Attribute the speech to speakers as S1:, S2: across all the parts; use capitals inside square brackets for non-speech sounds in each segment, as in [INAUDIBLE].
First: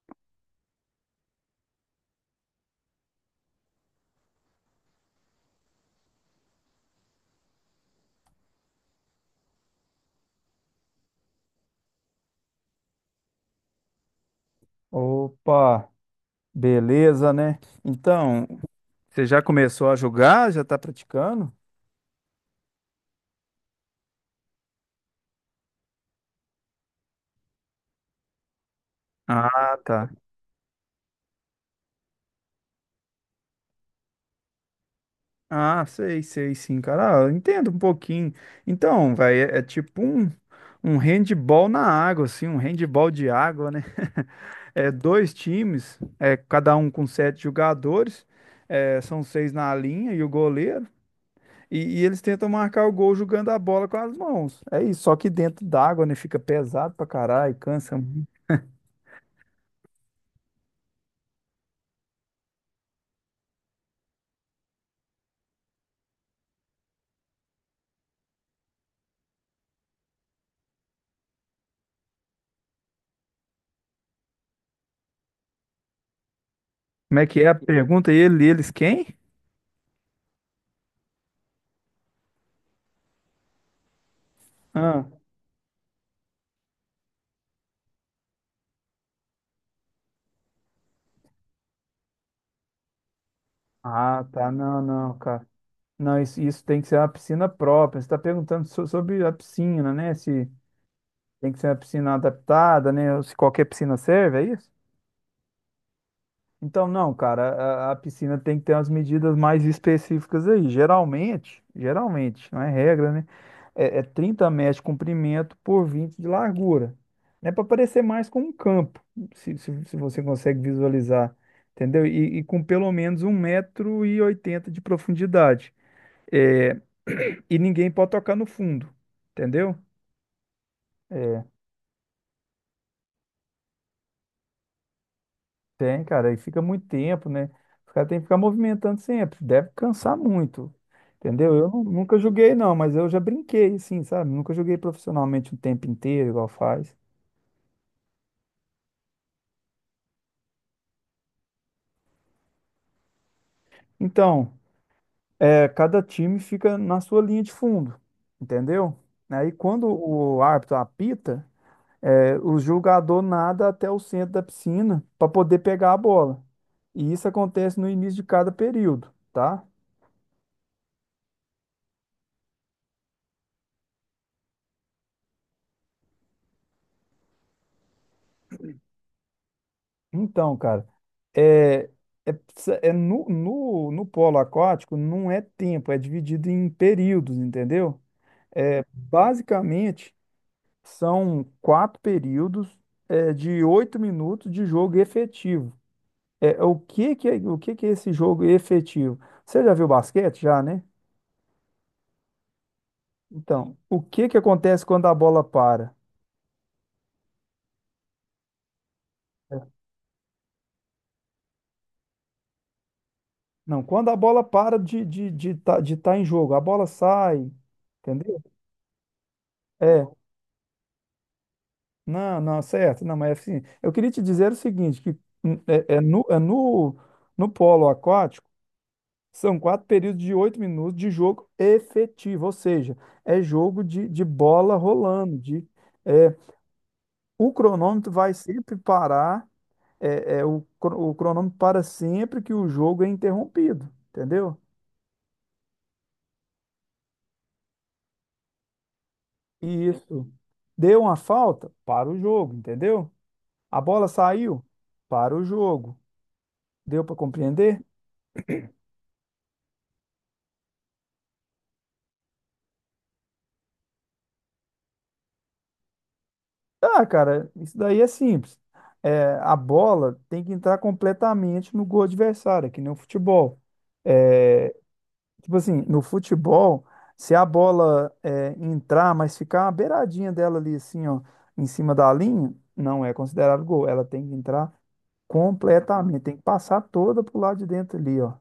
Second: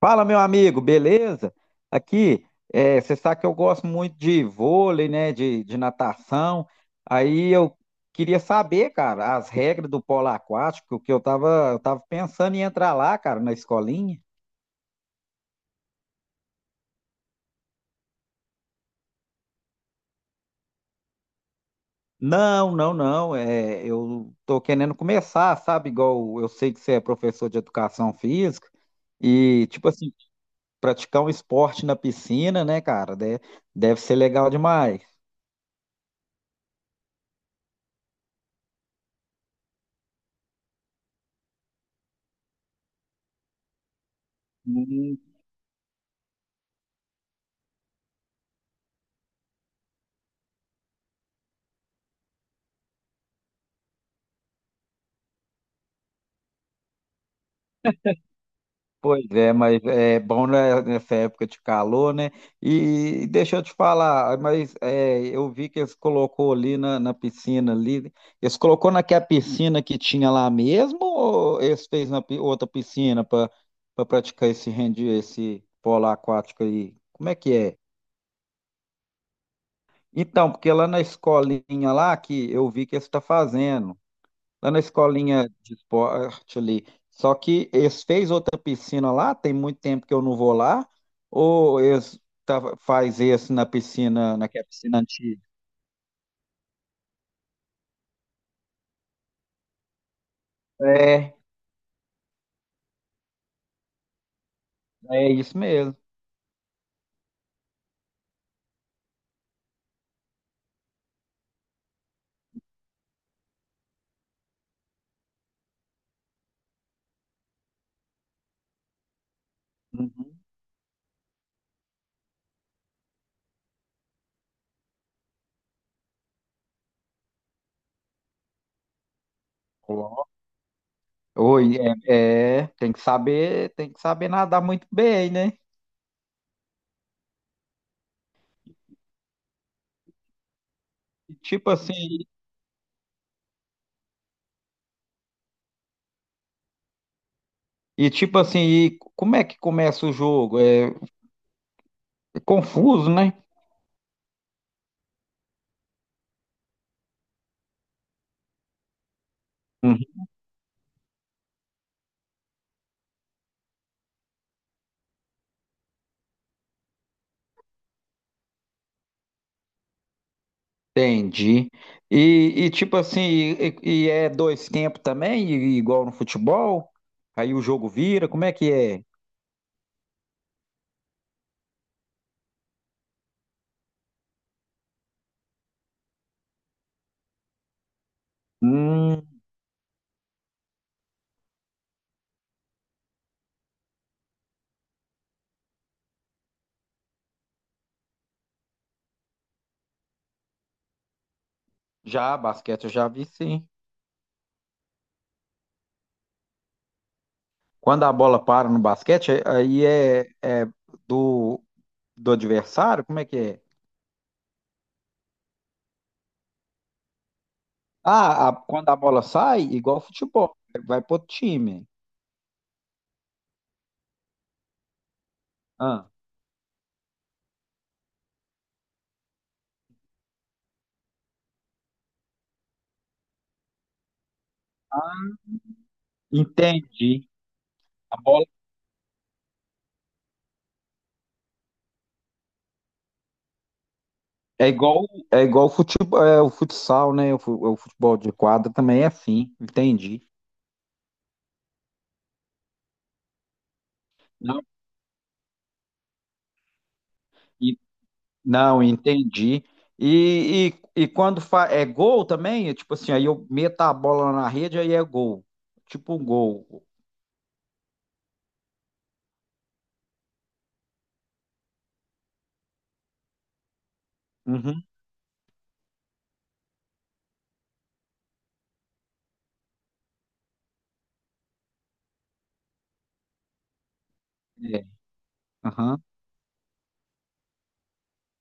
S1: Fala, meu amigo, beleza? Aqui, você sabe que eu gosto muito de vôlei, né? De natação. Aí eu queria saber, cara, as regras do polo aquático, que eu tava pensando em entrar lá, cara, na escolinha.
S2: Opa, beleza, né? Então, você já começou a jogar? Já tá praticando?
S1: Não, não, não. Eu tô querendo começar, sabe? Igual eu sei que você é professor de educação física e,
S2: Ah,
S1: tipo
S2: tá.
S1: assim, praticar um esporte na piscina, né, cara? Deve ser legal demais.
S2: Ah, sei, sei, sim, cara. Ah, eu entendo um pouquinho. Então, vai, é tipo um handball na água, assim, um handball de água, né? [LAUGHS] É dois times, cada um com sete jogadores, são seis na linha e o goleiro. E eles tentam marcar o gol jogando a bola com as mãos. É isso, só que dentro d'água, né? Fica pesado pra caralho, cansa.
S1: Pois é, mas é bom né, nessa época de calor, né? E deixa eu te falar, eu vi que eles colocou ali na piscina ali, eles colocou naquela piscina que tinha lá mesmo ou eles fez na pi- outra piscina para praticar esse rendi, esse polo aquático aí?
S2: Como é
S1: Como é
S2: que é
S1: que
S2: a
S1: é?
S2: pergunta? Eles quem?
S1: Então, porque lá na escolinha lá que eu vi que eles está fazendo lá na
S2: Ah,
S1: escolinha de esporte ali. Só que eles fez outra piscina lá, tem muito tempo que eu não vou lá, ou eles tava, faz esse na
S2: ah,
S1: piscina,
S2: tá,
S1: naquela
S2: não,
S1: piscina
S2: não,
S1: antiga?
S2: cara. Não, isso tem que ser uma piscina própria. Você está perguntando sobre a piscina, né? Se
S1: É,
S2: tem que ser uma piscina adaptada, né? Ou se qualquer piscina serve, é isso?
S1: é isso mesmo.
S2: Então, não, cara, a piscina tem que ter umas medidas mais específicas aí. Geralmente, geralmente, não é regra, né? É 30 metros de comprimento por 20 de largura. É para parecer mais com um campo, se você
S1: Uhum.
S2: consegue visualizar, entendeu? E com pelo menos 1,80 m de profundidade. É, [CLEARS THROAT] e ninguém pode tocar no fundo, entendeu?
S1: Ó.
S2: É,
S1: Oi, é, tem que saber nadar muito bem, né?
S2: tem, cara, e fica muito tempo, né? Os caras têm que ficar movimentando sempre, deve cansar muito,
S1: E
S2: entendeu? Eu
S1: tipo
S2: nunca
S1: assim,
S2: joguei, não, mas eu já brinquei, assim, sabe? Nunca joguei profissionalmente o tempo inteiro, igual faz.
S1: e tipo assim, e como é que começa o jogo? É confuso, né?
S2: Então, cada time fica na sua linha de fundo, entendeu? Aí, quando o árbitro apita, o jogador nada até o centro da piscina para poder pegar a bola. E isso acontece no início de cada período, tá?
S1: Entendi. Tipo assim, e é dois tempos também, i- igual no futebol? Aí o jogo vira, como é que é?
S2: Então, cara, é, no polo aquático não é tempo, é dividido em períodos, entendeu? É,
S1: Hum,
S2: basicamente, são quatro períodos, de 8 minutos de jogo efetivo. É, o que que é esse jogo efetivo? Você já viu basquete? Já, né?
S1: já, basquete eu já vi sim.
S2: Então, o que que acontece quando a bola para?
S1: Quando a bola para no basquete, é do, do adversário, como é que é?
S2: Não, quando a bola para de estar de tá em jogo, a bola sai, entendeu?
S1: Ah, a- quando a bola sai, igual
S2: É,
S1: futebol, vai pro outro time.
S2: não, não, certo. Não, mas assim, eu queria te dizer o seguinte, que hum, é, é
S1: Ah,
S2: no, é no, no polo aquático, são quatro períodos de 8 minutos de jogo efetivo, ou seja, é jogo de bola rolando, é,
S1: entendi.
S2: o cronômetro
S1: A
S2: vai
S1: bola
S2: sempre parar, o cronômetro para sempre que o jogo é interrompido, entendeu?
S1: é igual, é igual futebol, é, o futsal, né? O, fu- o futebol de quadra também é assim,
S2: E
S1: entendi.
S2: isso. Deu uma falta? Para o jogo, entendeu? A bola
S1: Não,
S2: saiu? Para o jogo. Deu para compreender?
S1: Não, entendi. E quando fa é gol também, é tipo assim, aí eu meto a bola na rede, aí é gol. Tipo um gol.
S2: Ah, cara, isso daí é simples. É, a bola tem que entrar completamente no gol adversário, é que nem o futebol.
S1: Uhum.
S2: Tipo assim, no futebol, se a bola entrar, mas ficar uma beiradinha dela ali, assim, ó, em cima da linha, não é considerado gol. Ela tem que entrar
S1: É, aham,
S2: completamente, tem que passar toda pro lado de dentro ali, ó.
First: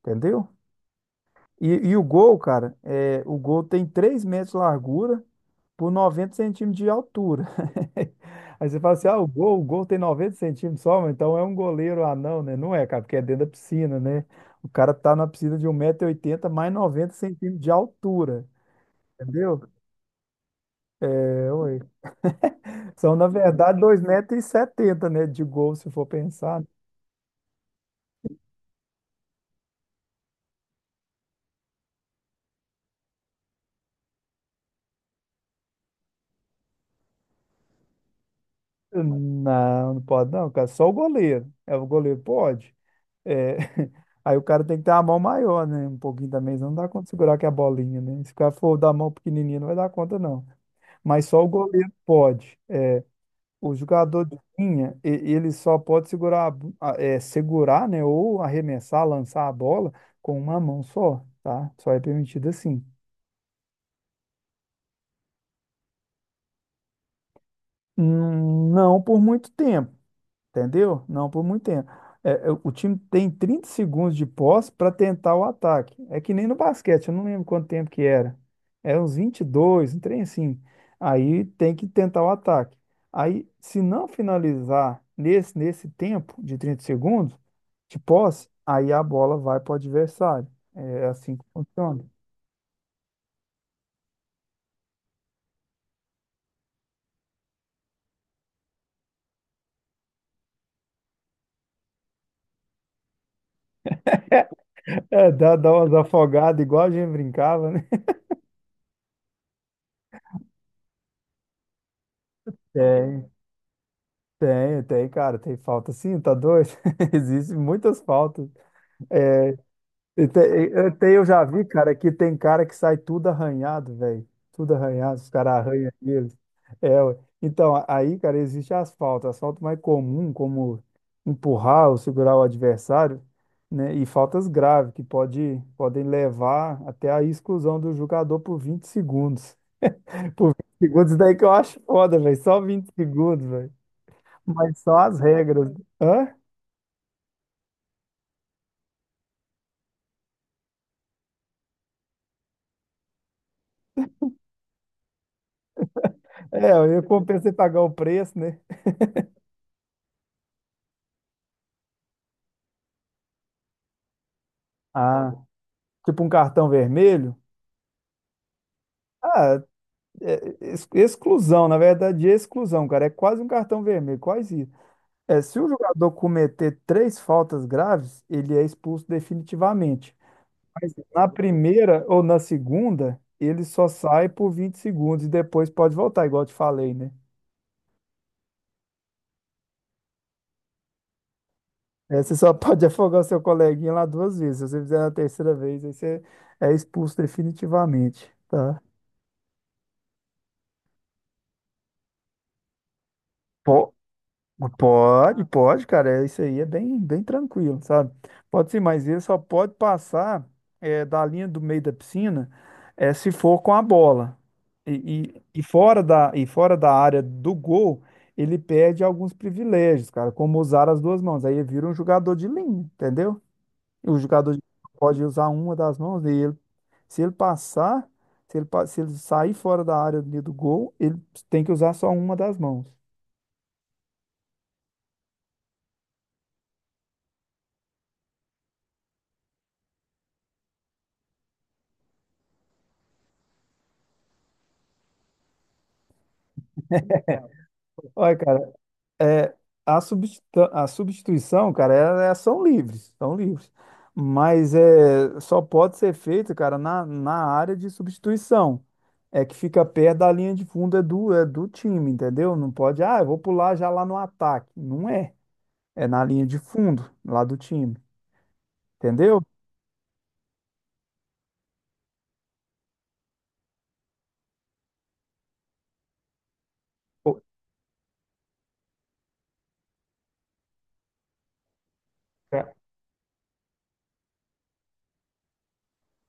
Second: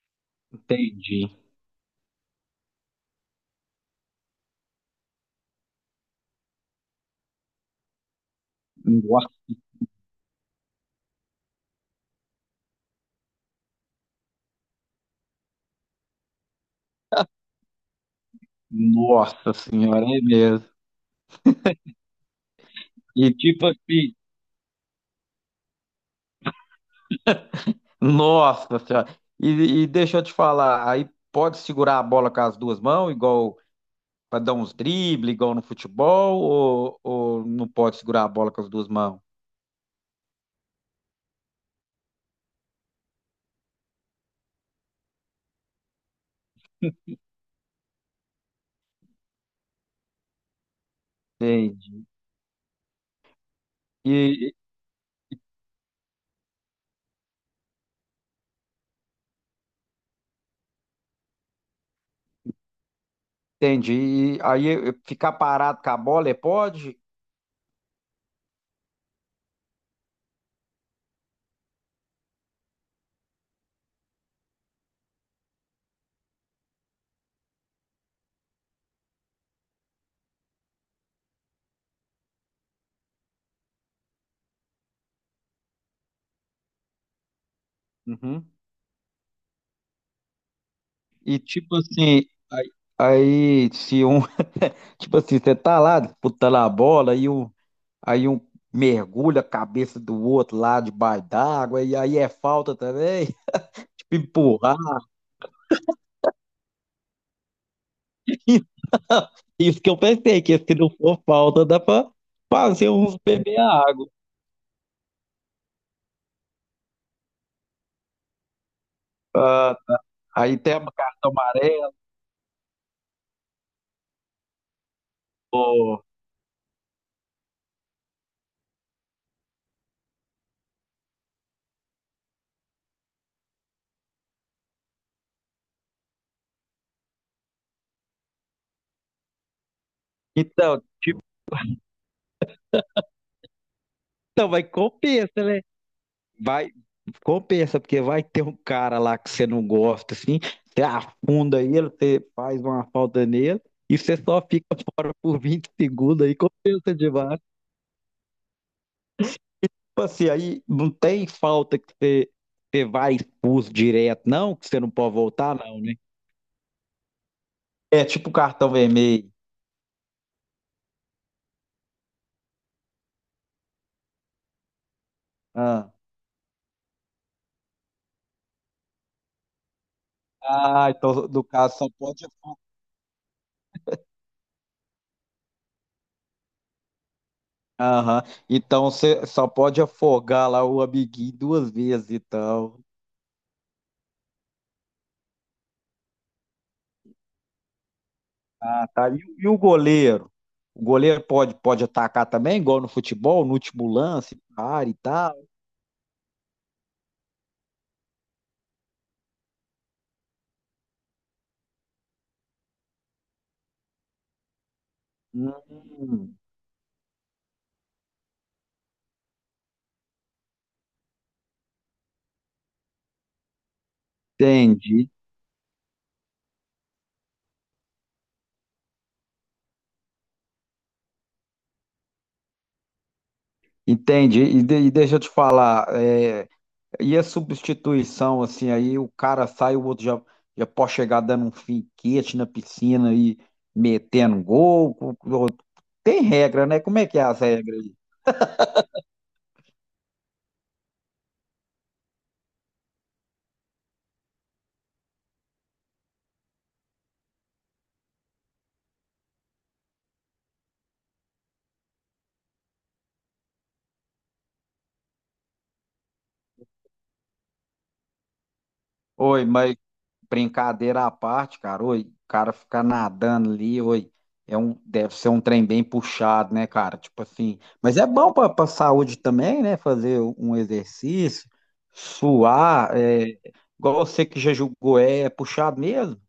S2: Entendeu?
S1: entendi.
S2: E o gol, cara, o gol tem 3 metros de largura por 90 centímetros de altura. [LAUGHS] Aí você fala assim, ah, o
S1: Nossa,
S2: gol, o gol tem 90 centímetros só, mas então é um goleiro anão, né? Não é, cara, porque é dentro da piscina, né? O cara tá na piscina de 1,80 m mais 90 centímetros de altura,
S1: nossa
S2: entendeu?
S1: senhora, é mesmo.
S2: É, ué. São, na
S1: E tipo
S2: verdade, dois
S1: assim,
S2: metros e setenta, né, de gol, se for pensar.
S1: nossa senhora. E deixa eu te falar, aí pode segurar a bola com as duas mãos, igual para dar uns dribles, igual no futebol, ou não pode segurar a bola com as duas mãos?
S2: Não, não pode não, cara. Só o goleiro. É, o goleiro pode. É, [LAUGHS] Aí o cara tem que ter a mão maior, né? Um pouquinho também. Não dá conta de segurar que a bolinha, né? Se o cara for da mão pequenininha, não vai dar conta, não. Mas só o goleiro
S1: Entendi.
S2: pode. O jogador de linha, ele só pode segurar, a bo- a- é, segurar, né? Ou arremessar, lançar a bola com uma mão só, tá? Só é permitido assim.
S1: Entendi. E aí eu ficar parado com a bola, é pode?
S2: Não por muito tempo. Entendeu? Não por muito tempo. É, o time tem 30 segundos de posse para tentar o ataque. É que nem no basquete, eu não lembro quanto tempo que era. Era uns 22, um trem assim. Aí tem que tentar o ataque. Aí, se não finalizar nesse tempo de 30 segundos de posse,
S1: Uhum.
S2: aí a bola vai para o adversário. É assim
S1: E
S2: que
S1: tipo
S2: funciona.
S1: assim, aí, aí se um, [LAUGHS] tipo assim, você tá lá disputando a bola e um, aí um mergulha a cabeça do outro lá debaixo d'água e aí é falta também? [LAUGHS] Tipo, empurrar.
S2: É, dá umas afogadas, igual a gente brincava, né?
S1: [LAUGHS] Então, isso que eu pensei, que se não for falta, dá pra fazer uns
S2: Tem,
S1: beber água.
S2: Tem, cara, tem falta sim, tá doido? [LAUGHS] Existem muitas faltas.
S1: Ah,
S2: E te-
S1: aí tem uma
S2: Até eu
S1: carta
S2: já vi,
S1: amarela.
S2: cara, que tem cara que sai tudo arranhado, velho. Tudo arranhado, os caras arranham
S1: Pô.
S2: eles. É, ué. Então, aí, cara, existe asfalto. Asfalto mais comum, como empurrar ou segurar o adversário, né? E faltas graves, que podem levar até a exclusão do jogador por 20 segundos. [LAUGHS] Por 20
S1: Então,
S2: segundos, daí que eu acho foda, velho. Só 20 segundos, velho.
S1: então, mas
S2: Mas só as
S1: compensa, né?
S2: regras. Hã?
S1: Vai, compensa, porque vai ter um cara lá que você não gosta, assim, você afunda ele, você faz uma falta nele, e você só fica fora por 20 segundos aí,
S2: É,
S1: compensa
S2: eu
S1: demais.
S2: compensa você pagar o preço, né?
S1: Tipo assim, aí não tem falta que você, você vai expulso direto, não, que você não pode
S2: Ah,
S1: voltar, não, né?
S2: tipo um cartão vermelho?
S1: É tipo cartão vermelho.
S2: Ah, exclusão, na verdade, é exclusão, cara. É quase um cartão vermelho, quase isso. É, se o
S1: Ah,
S2: jogador cometer três faltas graves, ele é expulso definitivamente.
S1: Ah,
S2: Mas
S1: então
S2: na
S1: no caso só
S2: primeira ou
S1: pode.
S2: na segunda, ele só sai por 20 segundos e depois pode voltar, igual eu te falei, né?
S1: Aham. Então você só pode afogar lá o amiguinho duas vezes,
S2: É, você só
S1: então.
S2: pode [LAUGHS] afogar o seu coleguinha lá duas vezes. Se você fizer na terceira vez, aí você é expulso definitivamente, tá?
S1: Ah, tá. E o goleiro? O goleiro pode, pode atacar também, igual no futebol, no último
S2: Po-
S1: lance, para e tal.
S2: Pode, pode, cara. Isso aí é bem, bem tranquilo, sabe? Pode sim, mas ele só pode passar da linha do meio da piscina, se for com a bola. E
S1: Hum,
S2: fora da área do gol, ele perde alguns privilégios, cara, como usar as duas mãos. Aí ele vira um jogador de linha, entendeu? O jogador de
S1: entendi,
S2: pode usar uma das mãos dele. Se ele passar, se ele sair fora da área do gol, ele tem que usar só uma das mãos.
S1: entendi. E, de- e deixa eu te falar, é, e a substituição, assim, aí o cara sai, já pode chegar dando um finquete na piscina e metendo gol. Co- co- Tem regra, né? Como é que é as regras aí?
S2: Olha, cara. É, a substituição, cara, são livres, são livres. Mas é, só pode ser feito, cara, na área de substituição. É que fica perto da linha de fundo é do time, entendeu? Não pode, ah, eu vou pular já lá no ataque. Não é. É na linha de fundo, lá do time, entendeu?
S1: Oi, mas brincadeira à parte, cara, oi, o cara ficar nadando ali, oi, é um, deve ser um trem bem puxado, né, cara? Tipo assim, mas é bom pra saúde também, né? Fazer um exercício, suar, é, igual você que já julgou, é, é puxado mesmo?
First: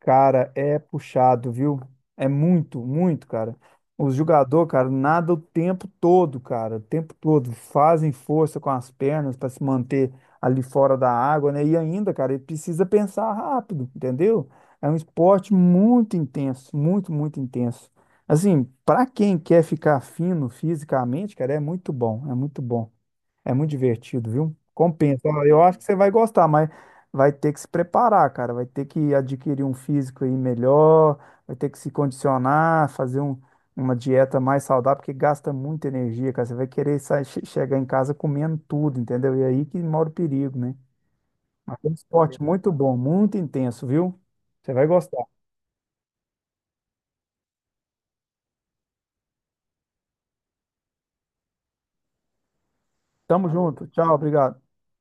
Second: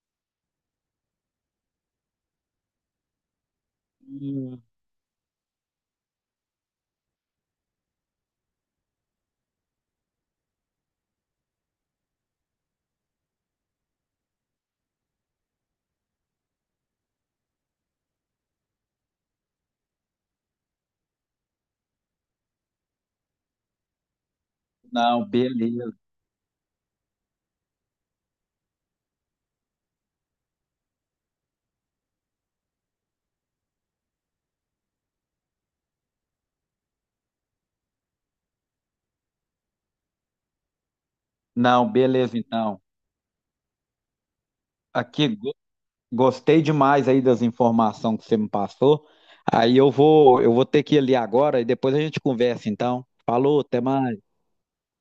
S2: Cara, é puxado, viu? É muito, muito, cara. Os
S1: Hum,
S2: jogadores, cara, nadam o tempo todo, cara, o tempo todo. Fazem força com as pernas para se manter ali fora da água, né? E ainda, cara, ele precisa pensar rápido, entendeu? É um esporte muito intenso, muito, muito intenso. Assim, para quem quer ficar fino fisicamente, cara, é muito bom, é muito bom. É muito divertido, viu?
S1: Não,
S2: Compensa. Ó, eu acho que você
S1: beleza.
S2: vai gostar, mas vai ter que se preparar, cara. Vai ter que adquirir um físico aí melhor, vai ter que se condicionar, fazer uma dieta mais saudável, porque gasta muita energia, cara. Você vai querer sair, chegar em casa comendo tudo, entendeu? E é aí que mora o perigo, né? Mas é
S1: Não,
S2: um
S1: beleza,
S2: esporte muito
S1: então.
S2: bom, muito intenso, viu? Você vai gostar.
S1: Aqui, go- gostei demais aí das informações que você me passou. Eu vou ter que ir ali agora e depois a gente conversa, então.
S2: Tamo
S1: Falou, até
S2: junto. Tchau,
S1: mais.
S2: obrigado.